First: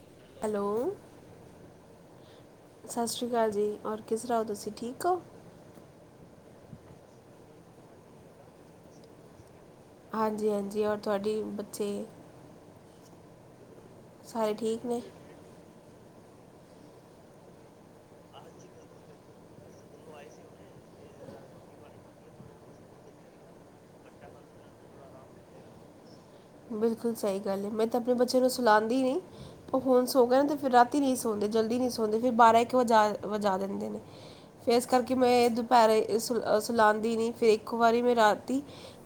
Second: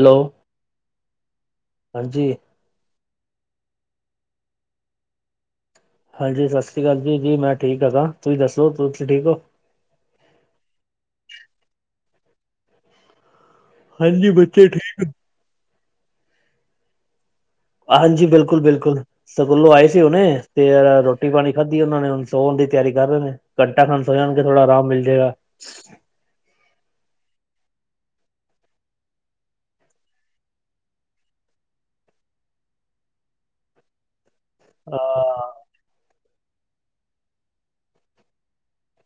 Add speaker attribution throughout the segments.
Speaker 1: Hello
Speaker 2: hello
Speaker 1: ਹਾਂਜੀ
Speaker 2: ਸਤਿ ਸ਼੍ਰੀ ਅਕਾਲ ਜੀ ਔਰ ਕਿਸ ਰਓ ਤੁਸੀਂ ਠੀਕ ਹੋ।
Speaker 1: ਹਾਂਜੀ ਸਤਿ ਸ਼੍ਰੀ ਅਕਾਲ ਜੀ-ਜੀ ਮੈਂ ਠੀਕ ਹਾਂ ਤੁਸੀਂ ਦੱਸੋ ਤੁਸੀਂ ਠੀਕ ਹੋ।
Speaker 2: ਹਾਂਜੀ- ਹਾਂਜੀ ਔਰ ਤੁਹਾਡੀ ਬੱਚੇ
Speaker 1: ਹਾਂਜੀ
Speaker 2: ਸਾਰੇ
Speaker 1: ਬੱਚੇ
Speaker 2: ਨੇ
Speaker 1: ਠੀਕ ਹਾਂਜੀ ਬਿਲਕੁਲ-ਬਿਲਕੁਲ ਸਕੂਲੋਂ ਆਏ ਸੀ ਹੁਨੇ ਤੇ ਰੋਟੀ ਪਾਣੀ -ਖਾਧੀ ਉਹਨਾਂ ਨੇੁ ਸੋਣ ਦੀ ਤਿਆਰੀ ਕਰ ਰਏ ਨੇ। ਘੰਟਾ ਖਾਨ ਸੋ ਜਾਣਗੇ ਥੋੜਾ ਆਰਾਮ ਮਿਲ ਜਾਏਗਾ।
Speaker 2: ਬਿਲਕੁਲ ਸਈ ਗੱਲ ਏ ਮੈਂ ਤਾਂ ਆਪਣੇ ਬੱਚੇ ਨੂੰ ਸਲਾਉਂਦੀ ਨਹੀਂ। ਓ ਹੁਣ ਸੋ ਗਏ ਅਤੇ ਫਿਰ ਰਾਤੀ ਨਹੀਂ ਸੋਂਦੇ ਜਲਦੀ ਨਹੀਂ ਸੋਂਦੇ ਫਿਰ ਬਾਰਾਂ ਇੱਕ ਵਜਾ ਵਜਾ ਦਿੰਦੇ ਨੇ। ਫਿਰ ਇਸ ਕਰਕੇ ਮੈਂ
Speaker 1: ਹਾਂ
Speaker 2: ਦੁਪੈਰੇ ਸੁਲਾਉਦੀ ਨਈ ਫਿਰ ਇੱਕ ਵਾਰੀ ਮੈਂ ਰਾਤੀ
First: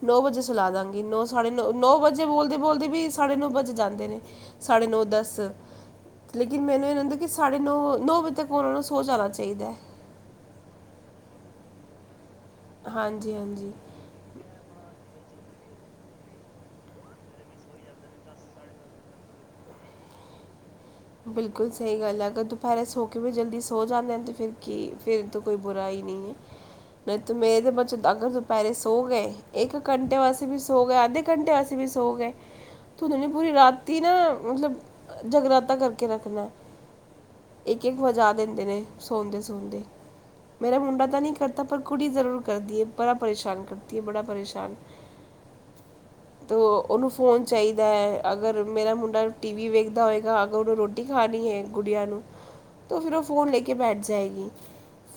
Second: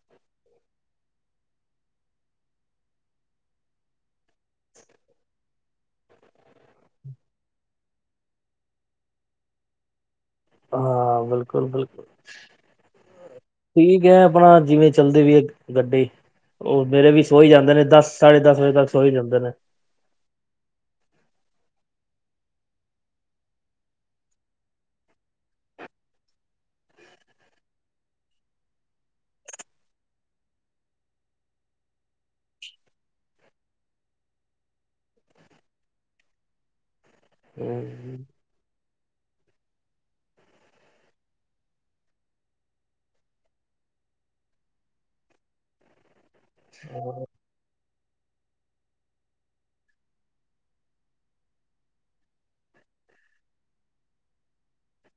Speaker 2: ਨੌ ਵਜੇ ਸਲਾ ਦਾਂਗੀ ਨੌ ਸਾਢੇ ਨੌ-ਨੌ ਵਜੇ ਬੋਲਦੇ-ਬੋਲਦੇ ਵੀ ਸਾਢੇ ਨੌ ਵਜ ਜਾਂਦੇ ਨੇ ਸਾਢੇ ਨੌ ਦੱਸ ਲੇਕਿਨ ਮੈਨੂੰ ਇਹ ਨਹੀਂ ਹੁੰਦਾ ਕਿ ਸਾਢੇ ਨੌ ਨੌ ਵਜੇ ਤੱਕ ਉਹਨਾਂ ਨੂੰ ਸੋ ਜਾਣਾ ਚਾਹੀਦਾ ਹੈ।
Speaker 1: ਹਾਂ ਬਿਲਕੁਲ-ਬਿਲਕੁਲ
Speaker 2: ਹਾਂਜੀ-ਹਾਂਜੀ
Speaker 1: ਠੀਕ ਹੈ ਆਪਣਾ ਜਿਵੇਂ ਚੱਲਦੀ ਵੀ ਹੈ ਗੱਡੀ ਓ ਮੇਰੇ ਵੀ ਸੋ ਹੀ ਜਾਂਦੇ ਨੇ ਦਸ ਸਾਢੇ ਦਸ ਵਜੇ ਤੱਕ ਸੋ ਹੀ ਜਾਂਦੇ ਨੇ।
Speaker 2: ਬਿਲਕੁਲ ਸਈ ਗੱਲ ਏ ਅਗਰ ਦੁਪੈਰੇ ਸੋ ਕੇ ਵੀ ਜਲਦੀ ਸੋ ਜਾਂਦੇ ਹਨ ਤੇ ਫਿਰ ਕੀ ਫਿਰ ਤੋ ਕੋਈ ਬੁਰਾਈ ਨਈ ਏ। ਤੇ ਮੇਰੇ ਬੱਚੋਂ ਅਗਰ ਦੁਪੈਰੇ ਸੋ ਗਏ ਇੱਕ ਘੰਟੇ ਆਸੇ ਵੀ ਸੋ ਗਏ ਅੱਧੇ ਘੰਟੇ ਆਸੇ ਸੋ ਗਏ ਤੇਮੈਨੂੰ ਪੂਰੀ ਰਾਤੀ ਨਾ ਮਤਲਬ ਜਗਰਾ ਪਤਾ ਕਰਕੇ ਰੱਖਣਾ ਇੱਕ-ਇੱਕ
Speaker 1: ਹਮ,
Speaker 2: ਵੱਜ਼ਾ ਦਿੰਦੇ ਨੇ ਸੋ ਦੇ-ਸੋ ਦੇ ਮੇਰਾ ਮੁੰਡਾ ਤੇ ਨਈ ਕਰਦਾ ਪਰ ਕੁੜੀ ਜ਼ਰੂਰ ਕਰਦੀ ਹੈ ਬੜਾ ਪਰੇਸ਼ਾਨ ਕਰਤੀ ਹੈ ਬੜਾ ਪਰੇਸ਼ਾਨ [inaudible] ਤੋ ਉਹਨੂੰ ਫੋਨ ਚਾਹੀਦਾ ਹੈ ਅਗਰ ਮੇਰਾ ਮੁੰਡਾ ਟੀ ਵੀ ਵੇਖਦਾ ਹੋਏਗਾ। ਅਗਰ ਉਹਨੂੰ ਰੋਟੀ ਖਾਣੀ ਹੈ ਗੁੜੀਆਂ ਨੂੰ ਤਾਂ ਫਿਰ ਓ ਫੋਨ ਲੈ ਕੇ ਬੈਠ ਜਾਏਗੀ।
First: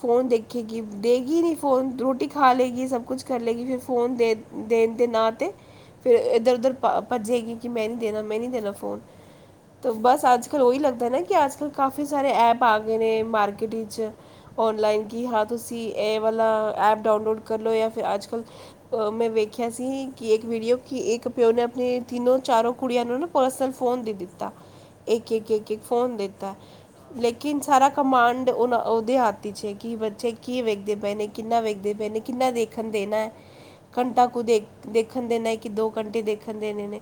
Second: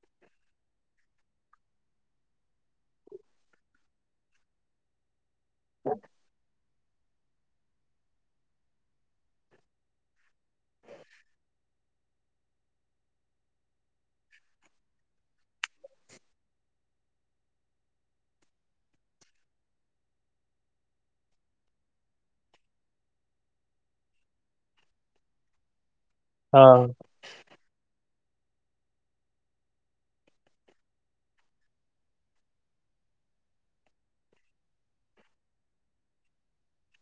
Speaker 2: ਫੋਨ ਦੇਖੇਗੀ ਦੇਗੀ ਨਈ ਫੋਨ ਰੋਟੀ ਖਾ ਲਏਗੀ ਸਭ ਕੁਛ ਕਰ ਲੇਗੀ ਫਿਰ ਫੋਨ ਦੇ ਦੇਣ ਦੇ ਨਾ ਤੇ ਫਿਰ ਇੱਧਰ ਉੱਧਰ ਭੱਜੇਗੀ ਕਿ ਮੈਂ ਨਈ ਦੇਣਾ ਮੈਂ ਨਈ ਦੇਣਾ ਫੋਨ ਤੇ ਬਸ ਅੱਜ ਕੱਲ ਉਹੀ ਲੱਗਦਾ ਨਾ ਕਿ ਅਜ ਕੱਲ ਕਾਫੀ ਸਾਰੇ ਐਪ ਆ ਗਏ ਨੇ ਮਾਰਕੀਟ 'ਚ‌ ਔਨਲਾਈਨ ਕੀ ਹਾਂ ਤੁਸੀਂ ਇਹ ਵਾਲਾ ਐਪ ਡਾਊਨਲੋਡ ਕਰ ਲਓ ਜਾਂ ਫਿਰ ਅੱਜ ਕੱਲ੍ਹ ਮੈਂ ਵੇਖਿਆ ਸੀ ਕਿ ਇੱਕ ਵੀਡੀਓ ਕਿ ਇੱਕ ਪਿਓ ਨੇ ਆਪਣੇ ਤਿੰਨੋਂ ਚਾਰੋਂ ਕੁੜੀਆਂ ਨੂੰ ਨਾ ਪਰਸਨਲ ਫੋਨ ਦੀ ਦਿੱਤਾ ਇੱਕ-ਇੱਕ-ਇੱਕ-ਇੱਕ ਫੋਨ ਦਿੱਤਾ
Speaker 1: ਹਾਂ
Speaker 2: ਲੇਕਿਨ ਕਿ ਸਾਰਾ ਕਮਾਂਡ ਉਹਨਾਂ ਉਹਦੇ ਹੱਥ ਹੈ ਕਿ ਬੱਚੇ ਕੀ ਵੇਖਦੇ ਪਏ ਨੇ ਕਿੰਨਾ ਵੇਖਦੇ ਪਏ ਨੇ ਕਿੰਨਾ ਦੇਖ ਦੇਖਣ ਦੇਣਾ ਹੈ ਘੰਟਾ ਕੁ ਦੇ ਦੇਖਣ ਦੇਣਾ ਹੈ ਕਿ ਦੋ ਘੰਟੇ ਦੇਖਣ ਦੇਣੇ ਨੇ।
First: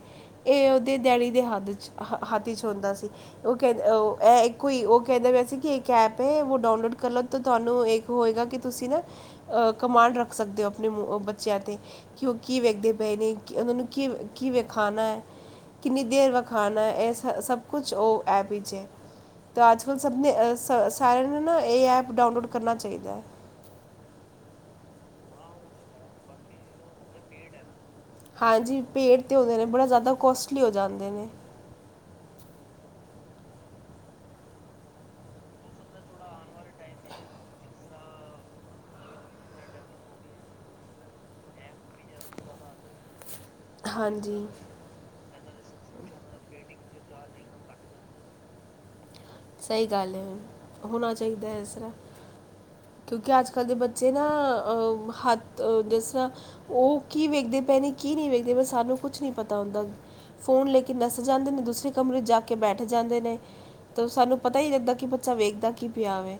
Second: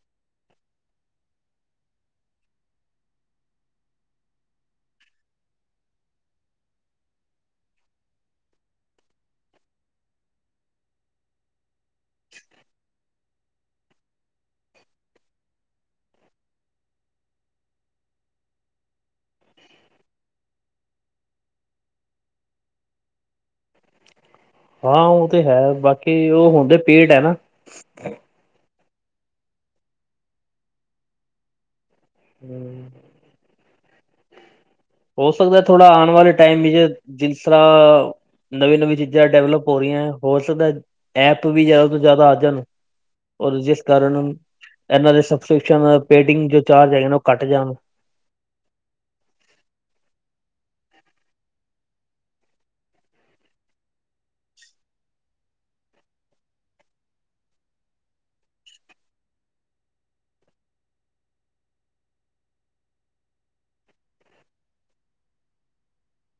Speaker 2: ਇਹ ਉਹਦੇ ਡੈਡੀ ਦੇ ਹੱਦ 'ਚ ਹੱਥ 'ਚ ਹੁੰਦਾ ਸੀ। ਓ ਕਹਿੰ ਕੋਈ ਇਕੋ ਓ ਕੈਂਦੇ ਪਿਆ ਸੀ ਕਿ ਇੱਕ ਐਪ ਹੈ ਓ ਡਾਊਨਲੋਡ ਕਰ ਲਓ। ਤਾਂ ਤੁਆਨੂੰ ਏੱਕ ਹੋਏਗਾ ਕਿ ਤੁਸੀ ਨਾ ਅ ਕਮਾਂਡ ਰੱਖ ਸਕਦੇ ਓ ਆਪਣੇ ਬੱਚੇਆਂ ਤੇ। ਕਿਉਂਕਿ ਵੇਖਦੇ ਪੇ ਨੇ ਕਿ ਓਨਾਂ ਨੂੰ ਕਿ, ਕਿ ਵੇੇਖਾਣਾ ਐ, ਕਿੰਨੀ ਦੇਰ ਵਖਾਣਾ ਐ, ਐਸ ਹ ਸਭ ਕੁਝ ਓ ਐਪ ਵਿੱਚ ਏ ਤੋ ਅੱਜ ਕੱਲ ਸਭ ਨੇ ਅ ਸਾਰੇਆਂ ਨੂੰ ਨਾ ਏ ਐਪ ਡਾਊਨਲੋਡ ਕਰਨਾ ਚਾਹੀਦੈ।
Speaker 1: ਹਾਂ ਓ ਤੇ ਹੈ ਬਾਕੀ ਓ ਹੁੰਦੇ ਪੇਡ ਐ ਨਾ।
Speaker 2: ਹਾਂਜੀ ਪੇਡ ਤੇ ਹੁੰਦੇ ਨੇ ਬੜਾ ਜ਼ਾਦਾ ਕੋਸਟਲੀ ਹੋ ਜਾਂਦੇ ਨੇ।
Speaker 1: ਹੂੰ। ਹੋ ਸਕਦੈ ਥੋੜਾ ਆਨ ਵਾਲੇ ਟਾਈਮ ਵਿਚ ਜਿਸਰਾਂ ਨਵੀਂ-ਨਵੀਂ ਚੀਜ਼ਾਂ ਡੇਵਲਪ ਹੋ ਰਈਐਂ ਹੋ ਸਕਦੈ ਐਪ ਵੀ ਜ਼ਿਆਦਾ ਤੋਂ ਜ਼ਿਆਦਾ ਆ ਜਨ ਔਰ ਜਿਸ ਕਾਰਨ
Speaker 2: ਹਾਂਜੀ
Speaker 1: ਐਨਾਂ ਦੇ ਸਬਸਕ੍ਰਿਪਸ਼ਨ ਪੇਟਿੰਗ ਜੋ ਚਾਰਜ ਹੈਗੇ ਨੇ ਓ ਘੱਟ ਜਾਨ।
Speaker 2: ਸਈ ਗੱਲ ਏ ਹੋਣਾ ਚਾਈਦੈ ਇਸਰ੍ਹਾਂ। ਕਿਉਂਕਿ ਅੱਜ ਕੱਲ੍ਹ ਦੇ ਬੱਚੇ ਨਾ ਅ ਹੱਥ ਡਿਸ ਓ ਕੀ ਵੇਖਦੇ ਪਏ ਨੇ, ਕੀ ਨੀ ਵੇਖਦੇ ਪੇ ਸਾਨੂੰ ਕੁਛ ਨੀ ਪਤਾ ਹੁੰਦਾ। ਫ਼ੋਨ ਲੈ ਕੇ ਨੱਸ ਜਾਂਦੇ ਨੇ, ਦੂਸਰੇ ਕਮਰੇ 'ਚ ਜਾ ਕੇ ਬੈਠ ਜਾਂਦੇ ਨੇ। ਤੋ ਸਾਨੂੰ ਪਤਾ ਈ ਨੀ ਲੱਗਦਾ ਕਿ ਬੱਚਾ ਵੇਖਦਾ ਕੀ ਪਿਆ ਵੇ,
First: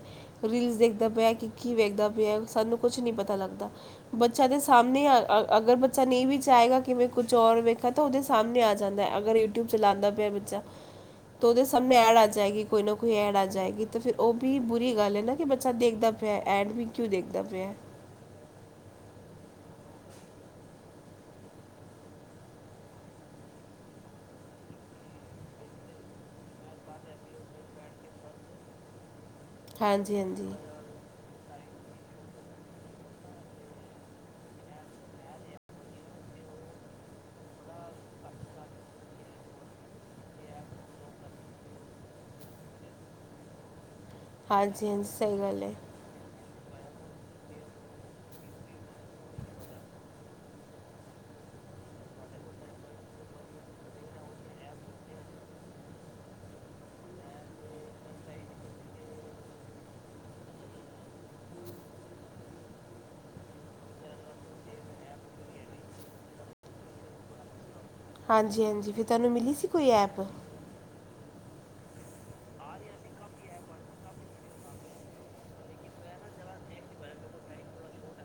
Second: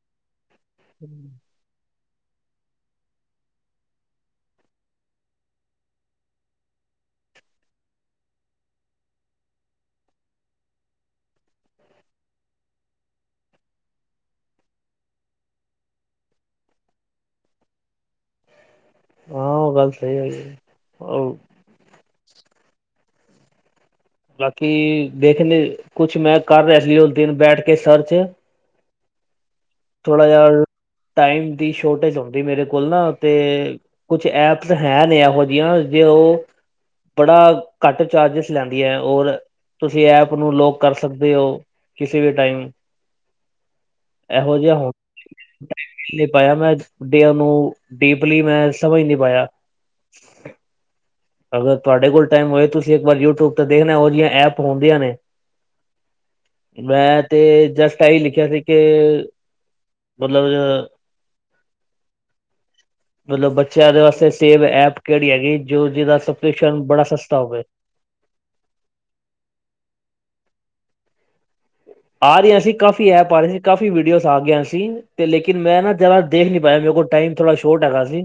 Speaker 2: ਰੀਲਸ ਦੇਖਦਾ ਪਿਆ ਕਿ ਕੀ ਵੇਖਦਾ ਪਿਆ ਵ ਸਾਨੂੰ ਕੁਛ ਨੀ ਪਤਾ ਲੱਗਦਾ। ਬੱਚਾ ਦੇ ਸਾਹਮਣੇ ਆ ਅਗਰ ਬੱਚਾ ਨੀ ਵੀ ਚਾਏਗਾ ਕਿਵੇਂ ਕੁਝ ਔਰ ਵੇਖਣ ਤੋ ਓਦੇ ਸਾਮਣੇ ਆ ਜਾਂਦੈ ਅਗਰ ਯੂਟਿਊਬ ਚਲਾਂਦਾ ਪਿਐ ਬੱਚਾ ਤੋ ਓਦੇ ਸਾਮਣੇ ਐਡ ਆ ਜਾਏਗੀ, ਕੋਈ ਨਾ ਕੋਈ ਐਡ ਆ ਜਾਏਗੀ ਤੇ ਫੇਰ ਓ ਵੀ ਬੁਰੀ ਗੱਲ ਏ ਨਾ ਕਿ ਬੱਚਾ ਦੇਖਦਾ ਪਿਐ ਐਡ ਵੀ ਕਿਉਂ ਦੇਖਦਾ ਪਿਐ।
Speaker 1: ਹਾਂ ਓ ਗੱਲ ਸਈ ਹੈਗੀ ਏ। ਓ ਬਾਕੀ ਦੇਖਣੇ ਕੁਛ ਮੈਂ ਕਰ ਰਿਆ ਸੀ ਓਸ ਦਿਨ ਬੈਠ ਕੇ ਸਰਚ।
Speaker 2: [inaudible] ਹਾਂਜੀ
Speaker 1: ਥੋੜਾ
Speaker 2: ਹਾਂਜੀ
Speaker 1: ਜੇਆ ਟਾਈਮ ਦੀ ਸ਼ੋਰਟੇਜ ਹੁੰਦੀ ਮੇਰੇ ਕੋਲ ਨਾ ਤੇ ਕੁਛ ਐਪਸ ਹੈ ਨੇ ਐਹੋ ਜਿਆਂ ਜੇ ਓ ਬੜਾ ਘੱਟ ਚਾਰਜਿਸ ਲੈਨ ਦੀਐ ਔਰ ਤੁਸੀ ਐਪ ਨੂੰ ਲੌਕ ਕਰ ਸਕਦੇ ਓ ਕਿਸੇ ਵੀ ਟਾਈਮ
Speaker 2: ਹਾਂਜੀ-ਹਾਂਜੀ ਸਈ ਗੱਲ ਏ।
Speaker 1: ਨੀ ਪਾਏਆ ਮੈਂ ਡੇਆ ਨੂੰ ਡੀਪਲੀ ਮੈਂ ਸਮਝ ਨੀ ਪਾਏਆ। ਅਗਰ ਤੋਆਡੇ ਕੋਲ ਟਾਈਮ ਹੋਏ ਤੁਸੀ ਏੱਕ ਵਾਰ ਯੂਟਿਊਬ ਤੇ ਦੇਖਣਾ ਓਹਦੀਆਂ ਐਪ ਹੋਂਦੀਆਂ ਨੇ। ਮੈਂ ਤੇ ਜਸਟ ਐਈ ਲਿਖਿਆ ਸੀ ਕੇ ਮਤਲਬ ਮਤਲਬ ਬੱਚੇਆਂ ਦੇ ਵਾਸਤੇ ਸੇਵ ਐਪ ਕੇੜੀ ਹੈਗੀ ਜੋ ਜਿਦਾ ਸਬਸਕ੍ਰਿਪਸ਼ਨ ਬੜਾ ਸਸਤਾ ਹੋਵੇ।
Speaker 2: ਹਾਂਜੀ-ਹਾਂਜੀ ਫਿਰ ਤੁਆਨੂੰ ਮਿਲੀ ਸੀ ਕੋਈ ਐਪ?
Speaker 1: ਆ ਰਈਆਂ ਸੀ, ਕਾਫੀ ਐਪ ਆ ਰੀ ਸੀ, ਕਾਫੀ ਵੀਡੀਓਜ਼ ਆ ਗੀਆਂ ਸੀ ਤੇ ਲੇਕਿਨ ਮੈਂ ਨਾ ਜਿਆਦਾ ਦੇਖ ਨੀ ਪਾਇਆ ਮੇਰੇ ਕੋਲ ਟਾਈਮ ਥੋੜ੍ਹਾ ਸ਼ੋਰਟ ਹੈਗਾ ਸੀ।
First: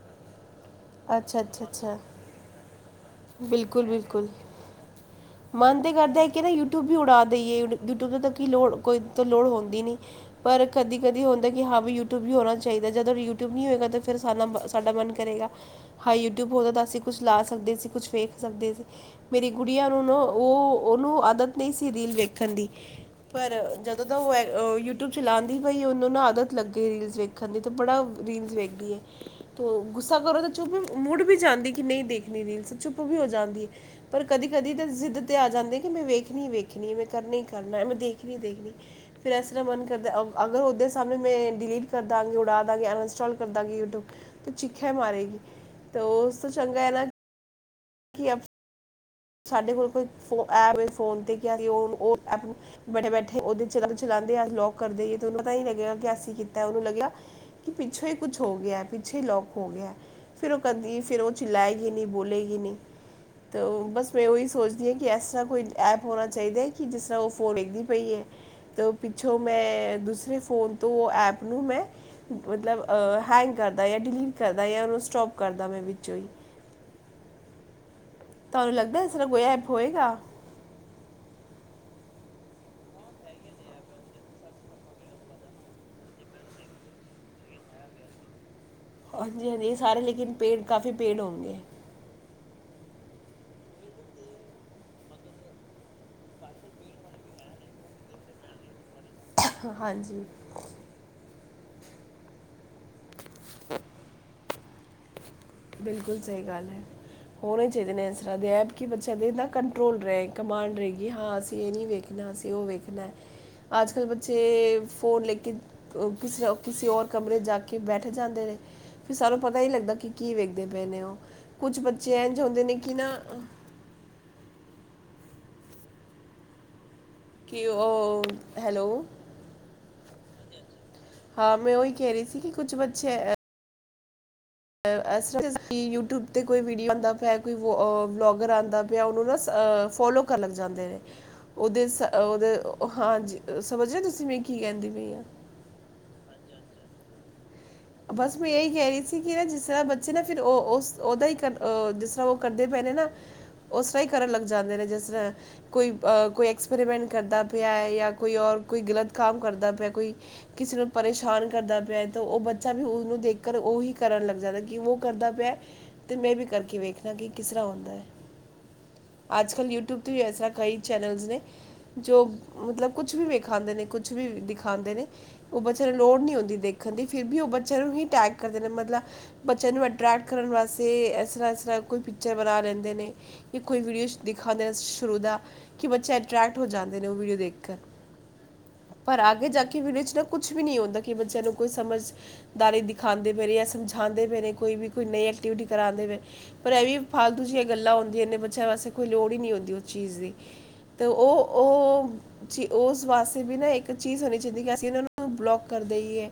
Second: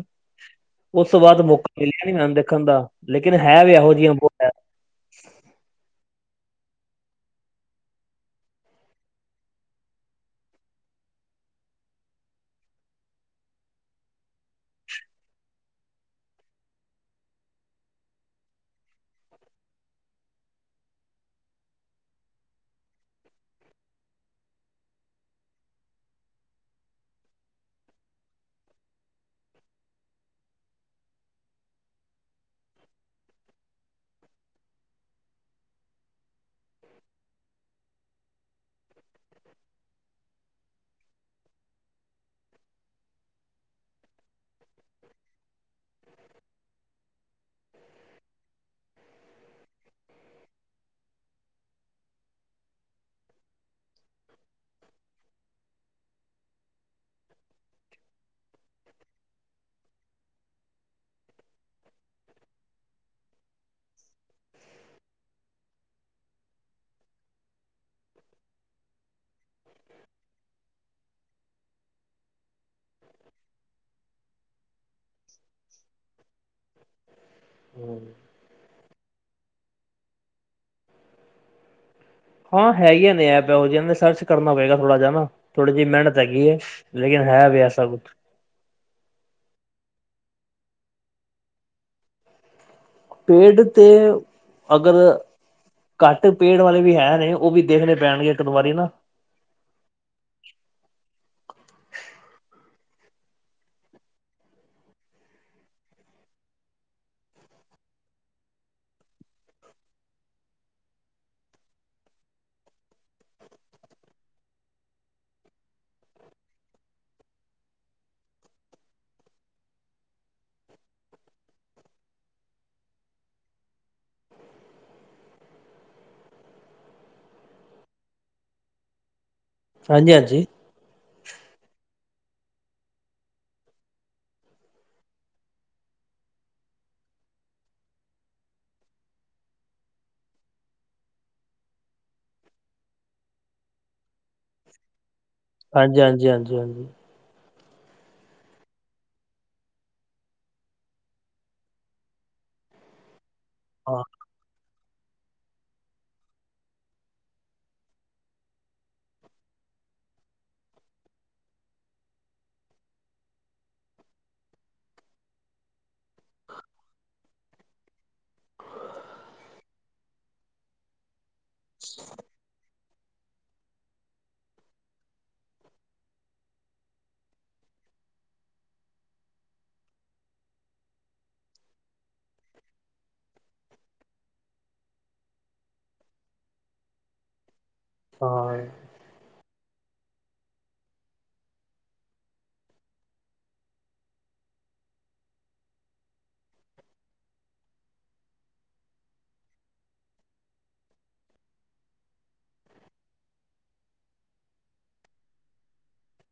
Speaker 1: ਓਸ ਤੋਂ
Speaker 2: ਅੱਛਾ
Speaker 1: ਬਾਦ
Speaker 2: ਅੱਛਾ
Speaker 1: ਮੌਕਾ
Speaker 2: ਅੱਛਾ
Speaker 1: ਮਿਲਿਆ ਨੀ ਮੈਨੂੰ ਦੇਖਣ ਦਾ, ਲੇਕਿਨ ਹੈ ਵੀ
Speaker 2: ਬਿਲਕੁਲ
Speaker 1: ਐਹੋ ਜਿਹੀਆਂ [unintelligible]
Speaker 2: ਬਿਲਕੁਲ ਮਨ ਤੇ ਕਰਦਾ ਐ ਕਿ ਨਾ ਯੂਟਿਊਬ ਬੀ ਉੜਾ ਦਈਏ। ਯੂਟਿਊਬ ਤ ਕੀ ਲੋੜ ਕੋਈ ਤ ਲੋੜ ਹੋਂਦੀ ਨੀ। ਪਰ ਕਦੀ-ਕਦੀ ਹੁੰਦੈ ਕਿ ਹਾਂ ਵੀ ਯੂਟਿਊਬ ਵੀ ਹੋਣਾ ਚਾਈਦੈ ਜਦੋਂ ਰੀ ਯੂਟਿਊਬ ਨੀ ਹੋਏਗਾ ਤ ਫੇਰ ਹੈਨਾ ਬ ਸਾਡਾ ਮਨ ਕਰੇਗਾ ਹਾਯ ਯੂਟਿਊਬ ਹੋਦਾ ਤਾਂ ਅਸੀਂ ਕੁਛ ਲਾ ਸਕਦੇ ਸੀ, ਕੁਛ ਵੇਖ ਸਕਦੇ ਸੀ। ਮੇਰੀ ਗੁੜੀਆਂ ਨੂੰ ਨਾ ਓ ਓਨੂੰ ਆਦਤ ਨੀ ਸੀ ਰੀਲ ਵੇਖਣ ਦੀ ਪਰ ਜਦੋਂ ਦਾ ਓ ਐ ਅ ਯੂਟਿਊਬ ਚਲਾਂਦੀ ਪਈ ਓਨੂੰ ਨਾ ਆਦਤ ਲੱਗੀ ਰੀਲਸ ਵੇ ਖਨ ਦੀ ਤੇ ਬੜਾ ਰੀਲਸ ਵੇਖਦੀ ਏ। ਤੋ ਗੁੱਸਾ ਕਰੋ ਤਾਂ ਚੁੱਪ, ਮੁੜ ਵੀ ਜਾਂਦੀ ਕਿ ਨਈ ਦੇਖਣੀ ਰੀਲਸ। ਚੁੱਪ ਵੀ ਹੋ ਜਾਂਦੀ ਏ। ਪਰ ਕਦੀ ਕਦੀ ਤਾਂ ਜਿੱਦ ਤੇ ਆ ਜਾਂਦੇ ਕਿ ਮੈਂ ਵੇਖਨੀ-ਵੇਖਨੀ ਮੈਂ ਕਰਨਾ ਈ ਕਰਨਾ ਮੈਂ ਦੇਖਨੀ-ਦੇਖਨੀ। ਫਿਰ ਐਸ ਤਰ੍ਹਾਂ ਮਨ ਕਰਦਾ ਅਗਰ ਓਦੇ ਸਾਮਣੇ ਮੈਂ ਡਿਲੀਟ ਕਰ ਦਾਂਗੀ ਉਡਾ ਦਾਂਗੀ ਅਨਇੰਸਟਾਲ ਕਰ ਦਾਂਗੀ ਯੂਟੀਊਬ ਤੇ ਚਿੱਖਿਆ ਮਾਰੇਗੀ ਤੋ ਉਸ ਤੋਂ ਚੰਗਾ ਐ ਨਾ ਕਿ ਅਪ ਸਾਡੇ ਕੋਲ ਕੋਈ ਫੋ ਐਪ ਏ ਫੋਨ ਤੇ ਕਿਓਂਕਿ ਓ ਓਨੁ ਐਪ ਨੂੰ ਬੈਠੇ-ਬੈਠੇ ਓਦੇ ਚ ਚਲਾਂਦੇ ਆ ਅ ਲੌਕ ਕਰਦੇਈਏ ਤੇ ਉਨੂੰ ਪਤਾ ਈ ਨਈ ਲੱਗੇਗਾ ਕਿ ਅਸੀਂ ਕੀਤਾ ਓਨੂੰ ਲੱਗੇਗਾ ਕਿ ਪਿੱਛੋਂ ਈ ਕੁਛ ਹੋ ਗਿਆ ਪਿੱਛੇ ਈ ਲੋਕ ਹੋ ਗੇਆ। ਫਿਰ ਓ ਕਦੀ ਫਿਰ ਓ ਚਿਲਾਏਗੀ ਨੀ ਬੋਲੇਗੀ ਨੀ ਤੇ ਓ ਬਸ ਮੈਂ ਓਈ ਸੋਚਦੀ ਆ ਕਿ ਐਸਾ ਕੋਈ ਐਪ ਹੋਨਾ ਚਾਈਦਾ ਐ ਕਿ ਜਿਸ ਤਰਾਂ ਓ ਫੋਨ ਵੇਖਦੀ ਪਈ ਐ ਤੇ ਪਿੱਛੋਂ ਮੈਂ ਦੂਸਰੇ ਫੋਨ ਤੋਂ ਓ ਐਪ ਨੂੰ ਮੈਂ ਮਤਲਬ ਹੈਂਗ ਕਰਦਾ ਯਾਂ ਡਿਲੀਟ ਕਰਦਾ ਯਾਂ ਓਨੂੰ ਸਟੋਪ ਕਰਦਾ ਮੈਂ ਵਿੱਚੋਂ ਈ।
Speaker 1: ਹੂੰ।
Speaker 2: ਤੁਆਨੂੰ ਲੱਗਦਾ ਇਸ ਤਰਾ ਕੋਈ ਐਪ ਹੋਏਗਾ?
Speaker 1: ਹਾਂ ਹੈਗੀਆਂ ਨੇ ਐਪ ਇਹੋ ਜਿਆਂ ਨੇ ਸਰਚ ਕਰਨਾ ਪਏਗਾ ਥੋੜ੍ਹਾ ਜਿਆ ਨਾ ਥੋੜੀ ਜੀ ਮ੍ਹੇਨਤ ਹੈਗੀ ਏ। ਲੇਕਿਨ ਹੈ ਵੇ ਐਸਾ ਕੁਛ।
Speaker 2: ਓਂਜੇ ਨੀ ਸਾਰੇ ਲੇਕਿਨ ਪੇਡ ਕਾਫੀ ਪੇਡ ਹੋੋਨਗੇ।
Speaker 1: ਪੇਡ ਤੇ ਅਗਰ ਘੱਟ ਪੇੜ ਵਾਲੇ ਵੀ ਹੈਨੇ ਓਵੀ ਦੇਖਣੇ ਪੈਣਗੇ ਇੱਕ ਦੋ ਵਾਰੀ ਨਾ।
Speaker 2: ਹ-ਹਾਂਜੀ। [inaudible] ਬਿਲਕੁਲ ਸਈ ਗੱਲ ਐ। ਹੋਨੇ ਚਾਈਦੇ ਨੇ ਇਸ ਤਰ੍ਹਾਂ ਦੇ ਐਪ ਕਿ ਬੱਚਿਆਂ ਦੇ ਦਾ ਕੰਟਰੋਲ ਰੇ ਕਮਾਂਡ ਰਏਗੀ ਹਾਂ ਅਸੀਂ ਏ ਨੀ ਵੇਖ ਨਾ ਅਸੀਂ ਓ ਵੇਖਨਾ ਆੱਜ ਕੱਲ ਬੱਚੇ ਫੋਨ ਲੇਕਿਨ ਕਿਸ ਕਿਸੇ ਓਰ ਕਮਰੇ ਚ ਜਾ ਕੇ ਬੈਠ ਜਾਂਦੇ ਨੇ ਫੇਰ ਸਾਨੂੰ ਪਤਾ ਈ ਲੱਗਦਾ ਕਿ ਕੀ ਵੇਖਦੇ ਪਏ ਨੇ ਓ ਕੁਛ ਬੱਚੇ ਐਂਜ ਹੋੰਦੇ ਨੇ ਕਿ ਨਾ ਕਿ ਓਓ ਹੈਲੋ।
Speaker 1: ਹਾਂਜੀ-ਹਾਂਜੀ।
Speaker 2: ਹਾਂ ਮੈਂ ਓਈ ਕੈ ਰੀ ਸੀ ਕਿ ਕੁੱਝ ਬੱਚੇ ਅਐਸ ਤਰਾ ਯੂਟਿਊਬ ਤੇ ਕੋਈ ਵੀਡੀਓ ਆਂਦਾ ਪਿਆ ਕੋਈ ਵ ਅ ਵਲੋਗਰ ਆਂਦਾ ਪਿਆ ਓਨੂੰ ਨਾ ਸ ਫੋਲੋ ਕਰਨ ਲੱਗ ਜਾਂਦੇ ਨੇ। ਓਦੇ ਸ ਓਦੇ ਹਾਂਜੀ ਸਮਝਦੇ ਤੁਸੀਂ ਮੈ ਕੀ ਕੈਂਦੀ ਪਈ ਆ।
Speaker 1: ਹਾਂਜੀ, ਹਾਂਜੀ, ਹਾਂਜੀ, ਹਾਂਜੀ।
Speaker 2: ਬਸ ਮੈਂ ਐਈ ਕੈ ਰਈ ਸੀ ਕਿ ਨਾ ਜਿਸ ਤਰ੍ਹਾਂ ਬੱਚੇ ਨਾ ਫਿਰ ਓ ਓਸ ਓਦਾ ਈ ਕਰ ਅ ਜਿਸ ਤਰ੍ਹਾਂ ਓ ਕਰਦੇ ਪਏ ਨੇ ਨਾ ਓਸ ਤਰ੍ਹਾਂ
Speaker 1: ਹਾਂ
Speaker 2: ਈ ਕਰਨ ਲੱਗ ਜਾਂਦੇ ਨੇ ਜਿਸ ਤਰ੍ਹਾਂ ਕੋਈ ਅ ਕੋਈ ਐਕਸਪੈਰੀਮੈਂਟ ਕਰਦਾ ਪਿਆ ਯਾ ਕੋਈ ਓਰ ਕੋਈ ਗਲਤ ਕੰਮ ਕਰਦਾ ਪਿਆ ਕੋਈ ਕਿਸੇ ਨੂੰ ਪਰੇਸ਼ਾਨ ਕਰਦਾ ਪਿਆ ਐ ਤਾਂ ਓ ਬੱ ਚਾ ਵੀ ਉਨੂੰ ਦੇਖ ਕਰ ਓਹੀ ਕਰਨ ਲੱਗ ਜਾਂਦਾ ਕਿ ਓ ਕਰਦਾ ਪਿਆ ਤੇ ਮੈਂ ਵੀ ਕਰਕੇ ਵੇਖਨਾ ਕਿ ਕਿਸ ਤਰ੍ਹਾਂ ਹੁੰਦਾ ਐ। ਆੱਜ ਕੱਲ ਯੂਟਿਊਬ ਤੋਂਤੇ ਈ ਐਸ ਤਰਾ ਕਈ ਚੈਨਲਸ ਨੇ ਜੋ ਮਤਲਬ ਕੁਛ ਵੀ ਵੇਖਾਂਦੇ ਨੇ ਕੁਛ ਵੀ ਦਿਖਾਂਦੇ ਨੇ ਓ ਬਚੇਆ ਨੂੰ ਲੋੜ ਨੀ ਹੁੰਦੀ ਦੇਖਣ ਦੀ ਫਿਰ ਵੀ ਓ ਬੱਚਿਆਂ ਨੂੰ ਹੀ ਟੈਗ ਕਰਦੇ ਨੇ ਮਤਲਾ ਬੱਚੇਆਂ ਨੂੰ ਅਟਰ੍ਰੈਕਟ ਕਰਨ ਵਾਸੇ ਐਸ ਤਰ੍ਹਾਂ-ਐਸ ਤਰ੍ਹਾਂ ਕੋਈ ਪਿਚਰ ਬਣਾ ਲੈਂਦੇ ਨੇ ਕਿ ਕੋਈ ਵੀਡੀਓ ਚ ਦਿਖਾਂਦੇ ਨੇ ਸ਼ੁਰੂ ਦਾ ਕਿ ਬੱਚੇ ਅਟਰੈਕਟ ਹੋ ਜਾਂਦੇ ਨੇ ਓ ਵੀਡੀਓ ਦੇਖ ਕਰ।
Speaker 1: ਹਾਂ
Speaker 2: ਪਰ ਆਗੇ ਜਾ ਕੇ ਵੀ ਓਦੇ ਚ ਨਾ ਕੁਛ ਵੀ ਨੀ ਹੁੰਦਾ ਦਾ ਕਿ ਬੱਚਿਆਂ ਨੂੰ ਕੋਈ ਸਮਝ। ਦਾਰੇ ਦਿਖਾਦੇ ਪੈ ਰੇ ਜਾਂ ਸਮਝਾਦੇ ਪੈ ਰੇ ਕੋ ਵੀਈ ਨਈ ਐਕਟੀਵਿਟੀ ਕਰਾਂਦੇ ਪੇ ਨੇ। ਪਰ ਇਹ ਵੀ ਫਾਲਤੂ ਜਿਹੀਆਂ ਗੱਲਾਂ ਹੁੰਦੀਆਂ ਨੇ ਬੱਚਿਆਂ ਵਾਸਤੇਈ ਲੋੜ ਹੀ ਨੀ ਹੁੰਦੀ ਉਸ ਚੀਜ਼ ਦੀ। ਤੇ ਉਹ-ਉਹ। ਚ ਉਸ ਵਾਸਤੇ ਵੀ ਨਾ ਏਕ ਚੀਜ਼ ਹੋਣੀ ਚਾਹੀਦੀ ਕਿ ਅਸੀਂ ਇਹਨਾਂ ਨੂੰ ਬਲੋਕ ਕਰ ਦੇਈਏ।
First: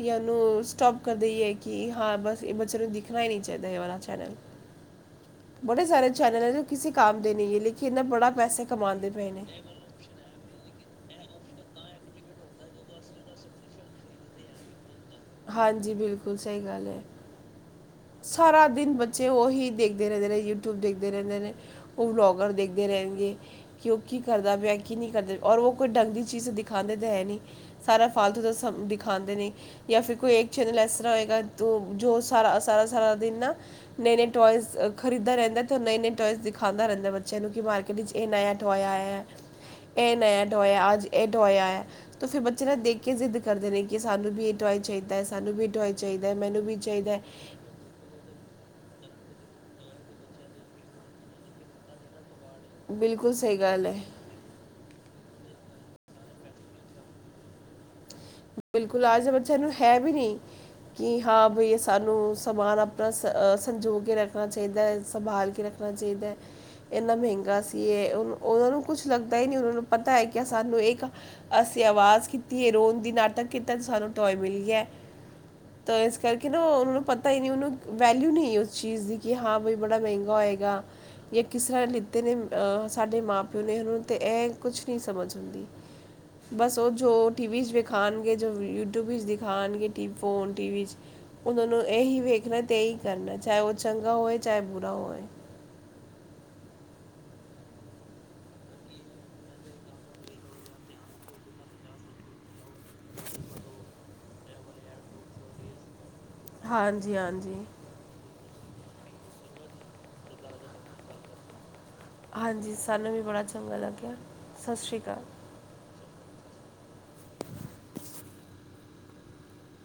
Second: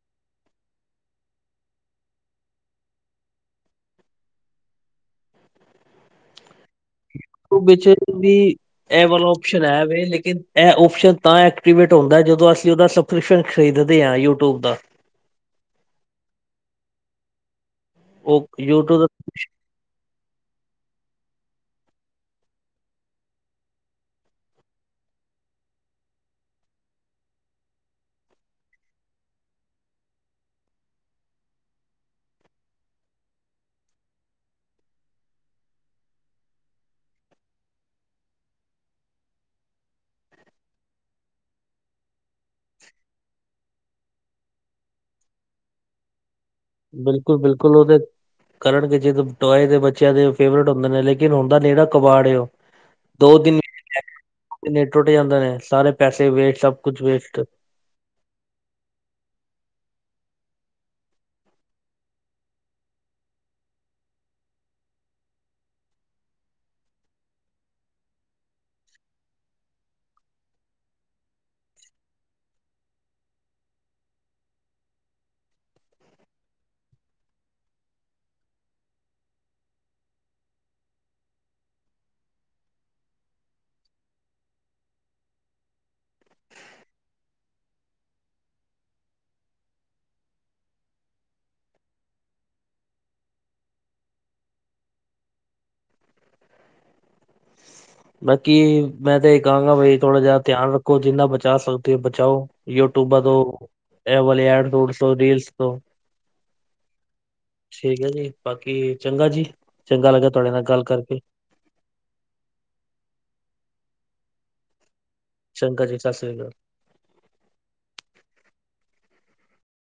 Speaker 2: ਜਾਂ ਉਹਨੂੰ ਸਟੋਪ ਕਰ ਦੇਈਏ, ਕਿ ਹਾਂ ਬਸ ਇਹ ਬੱਚੇ ਨੂੰ ਦਿਖਣਾ ਹੀ ਨਈ ਚਾਹੀਦਾ ਇਹ ਵਾਲਾ ਚੈਨਲ। [unintelligible] ਬੜੇ ਸਾਰੇ ਚੈਨਲ ਐ, ਜੋ ਕਿਸੇ ਕਾਮ ਦੇ ਨੀ ਏ
Speaker 1: ਉਹ
Speaker 2: ਲੇਕਿਨ
Speaker 1: ਵਿੱਚ
Speaker 2: ਇਹ ਨਾ ਬੜਾ
Speaker 1: ਵੀ
Speaker 2: ਪੈੇਸਾ
Speaker 1: ਇਹ
Speaker 2: ਕਮਾਦੇ ਪਏ।
Speaker 1: ਵਾਲਾ ਓਪਸ਼ਨ ਹੈ ਵੇ ਲੇਕਿਨ। ਇਹ ਓਪਸ਼ਨ ਤਾਂ ਐਕਟੀਵੇਟ ਹੁੰਦਾ, ਜਦੋਂ ਅਸੀਂ ਔਦਾ ਸਬਸਕ੍ਰਿਪਸ਼ਨ ਖਰੀਦ ਦੇ ਆ ਯੂਟਿਊਬ ਦਾ।
Speaker 2: ਹਾਂਜੀ ਬਿਲਕੁਲ ਸਹੀ ਗੱਲ ਏ,
Speaker 1: ਉਹ
Speaker 2: ਸਾਰਾ ਦਿਨ
Speaker 1: ਯੂਟਿਊਬ
Speaker 2: ਬੱਚੇ ਉਹੀ ਦੇਖ ਖਦੇ ਰੇਨਦੇ ਨੇ ਯੂਟਿਊਬ ਦੇਖਦੇ ਰੇਨਦੇ ਨੇ ਉਹ ਬਲੋਗਰ ਦੇਖਦੇ ਰਹਿਗੇ। ਕਿ ਉਹ ਕੀ ਕਰਦਾ ਪਿਆ ਕੀ ਨੀ ਕਰਦਾ ਔਰ ਉਹ ਕੋਈ ਡੰਗਦੀ ਚੀਜ਼ ਦਿਖਾਦੇ ਤਾਂ ਹੈ ਨੀ। ਸਾਰਾ ਫਾਲਤੂ ਦਾ ਸਭ ਦਿਖਾਂਦੇ ਨੇ। ਜਾਂ ਫਿਰ ਕੋਈ ਏਕ ਚੈਨਲ ਐ ਤਰ੍ਹਾਂ ਆਏਗਾ ਜੋ ਸਾਰਾ -ਸਾਰਾ ਸਾਰਾ ਦਿਨ ਨਾ। ਨਏ-ਨਏ ਟੋਇਜ਼ ਖਰੀਦ ਦਾ ਰੇਨਦਾ ਤੇ ਨਏ-ਨਏ ਟੋਇਜ਼ ਦਿਖਾਦਾ ਰੇਨਦਾ ਏ, ਬੱਚਿਆਂ ਨੂੰ ਕਿ ਮਾਰਕਿ ਵਿੱਚ ਇਹ ਨਯਾ ਟੌਏ ਆਯਾ ਏ, ਇਹ ਨਯਾ ਟੌਏ ਅੱਜ ਇਹ ਟੌਏ ਆਯਾ ਏ। ਤੇ ਫਿਰ ਬੱਚੇ ਨਾਲ ਦੇਖ ਕੇ ਜ਼ਿੱਦ ਕਰਦੇ ਨੇ, ਕਿ ਸਾਨੂੰ ਵੀ ਇਹ ਟੌਵਾਏ ਚਾਹੀਦਾ ਐ, ਸਾਨੂੰ ਵੀ ਇਹ ਟੌਵਾਆਈ ਚਾਹੀਦਾ ਐ ਮੈਨੂੰ ਵੀ। ਚਾਹੀਦਾ ਹੈ
Speaker 1: ਬਿਲਕੁਲ-ਬਿਲਕੁਲ। ਲ ਉਹ ਦੇਗੇ, ਜ ਟਆਏ ਦੇ ਬੱਚਿਆਂ ਦੇ ਫੇਵਰੇਟ ਹੁੰਦੇ ਨੇ ਲੇਕਿਨ ਹੁੰਦਾ ਨੇੜਾ ਕਬਾੜ ਉਹ।
Speaker 2: ਬਿਲਕੁਲ
Speaker 1: ਦੋ
Speaker 2: ਸਹੀ
Speaker 1: ਦਿਨ
Speaker 2: ਗੱਲ ਏ।
Speaker 1: ਨੇ ਟੁੱਟ ਜਾਂਦੇ ਨੇ, ਸਾਰੇ ਪੈਸੇ ਵੇਸਟ ਸਭ ਕੁਛ ਵੇਸਟ।
Speaker 2: ਬਿਲਕੁਲ, ਆਜ ਬੱਚੇ ਨੂੰ ਹੈ ਵੀ ਨੀ। ਕਿ ਹਾਂ ਬਈ ਸਾਨੂੰ ਸਮਾਨ ਆਪਣਾ ਸ ਸੰਜੋਗ ਕੇ ਰੱਖਣਾ ਚਾਹੀਦਾ ਐ ਸੰਭਾਲ ਕੇ ਰੱਖ ਆਪਣਾ ਚਾਹੀਦਾ ਏ। ਇੰਨਾ ਮਹਿੰਗਾ ਸੀ, ਇਹ ਉਹਨਾਂ ਨੂੰ ਕੁਛ ਲੱਗਦਾ ਹੀ ਨੀ ਉਹਨਾਂ ਨੂੰ ਪਤਾ ਹੈ ਕਿ ਸਾਨੂੰ ਇੱਕ ਅਸੀਂ ਆਵਾਜ਼ ਕੀਤੀ ਐ, ਰੋਂਣ ਦੀ ਨਾਟਕ ਕੀਤਾ ਤੇ ਸਾਨੂੰ ਟੌਏ ਮਿਲੀ ਗਿਆ। ਤਾਂ ਇਸ ਕਰਕੇ ਨਾ ਉਹਨਾਂ ਨੂੰ ਪਤਾ ਹੀ ਨੀ, ਉਹਨੂੰ ਵੈਲਿਊ ਨੀ ਉਸ ਚੀਜ਼ ਦੀ ਕਿ ਹਾਂ, ਬਈ ਬੜਾ ਮਹਿੰਗਾ ਹੋਏਗਾ। ਜਾਂ ਕਿਸ ਤਰ੍ਹਾਂ ਲਿੱਤੇ ਨੇ ਅ ਸਾਡੇ ਮਾਂ ਪਿਓ ਨੇ ਓਨਾ ਤੇ ਇਹ ਕੁਛ ਨੀ ਸਮਝ ਹੁੰਦੀ। ਬਸ ਉਹ ਜੋ ਟੀ ਵੀ ਚ ਵਖੇ ਖਾਣਗੇ ਜੋ ਯੂਟਿਊਬ ਵਿੱਚ ਦਿਖਾਣਗੇ ਫੋਨ ਟੀ ਚ ਉਹਨਾਂ ਨੂੰ ਇਹੀ ਵੇਖਣਾ ਅਤੇ ਇਹੀ ਕਰਨਾ ਚਾਹੇ ਉਹ ਚੰਗਾ ਹੋਵੇ, ਚਾਹੇ ਬੁਰਾ ਹੋਵੇ।
Speaker 1: ਬਾਕੀ ਮੈਂ ਤਾਂ ਇਹ ਕਹਾਂਗਾ ਬਈ ਥੋੜਾ ਜਿਹਾ ਧਿਆਨ ਰੱਖੋ, ਜਿੰਨਾ ਬਚਾ ਸਕਦੇ ਹੋ ਬਚਾਓ। ਯੂਟਊਬ ਬਾ ਤੋਂ ਇਹ ਵਾਲ ਐਡ ਉਡਸ ਤੋਂ ਰੀਲਸ ਤੋਂ।।
Speaker 2: ਹਾਂਜੀ-ਹਾਂਜੀ।
Speaker 1: ਠੀਕ ਏ ਜੀ, ਬਾਕੀ ਚੰਗਾ ਜੀ ਚੰਗਾ ਲੱਗਾ ਤੁਹਾਡੇ ਨਾਲ ਗੱਲ ਕਰਕੇ।
Speaker 2: ਹਾਂਜੀ, ਸਾਨੂੰ ਵੀ ਬੜਾ ਚੰਗਾ ਲੱਗਿਆ ਸਤਿ ਸ਼੍ਰੀ ਅਕਾਲ।
Speaker 1: ਚੰਗਾ ਜੀ, ਸਤਿ ਸ੍ਰੀ ਆਕਾਲ ਜੀ।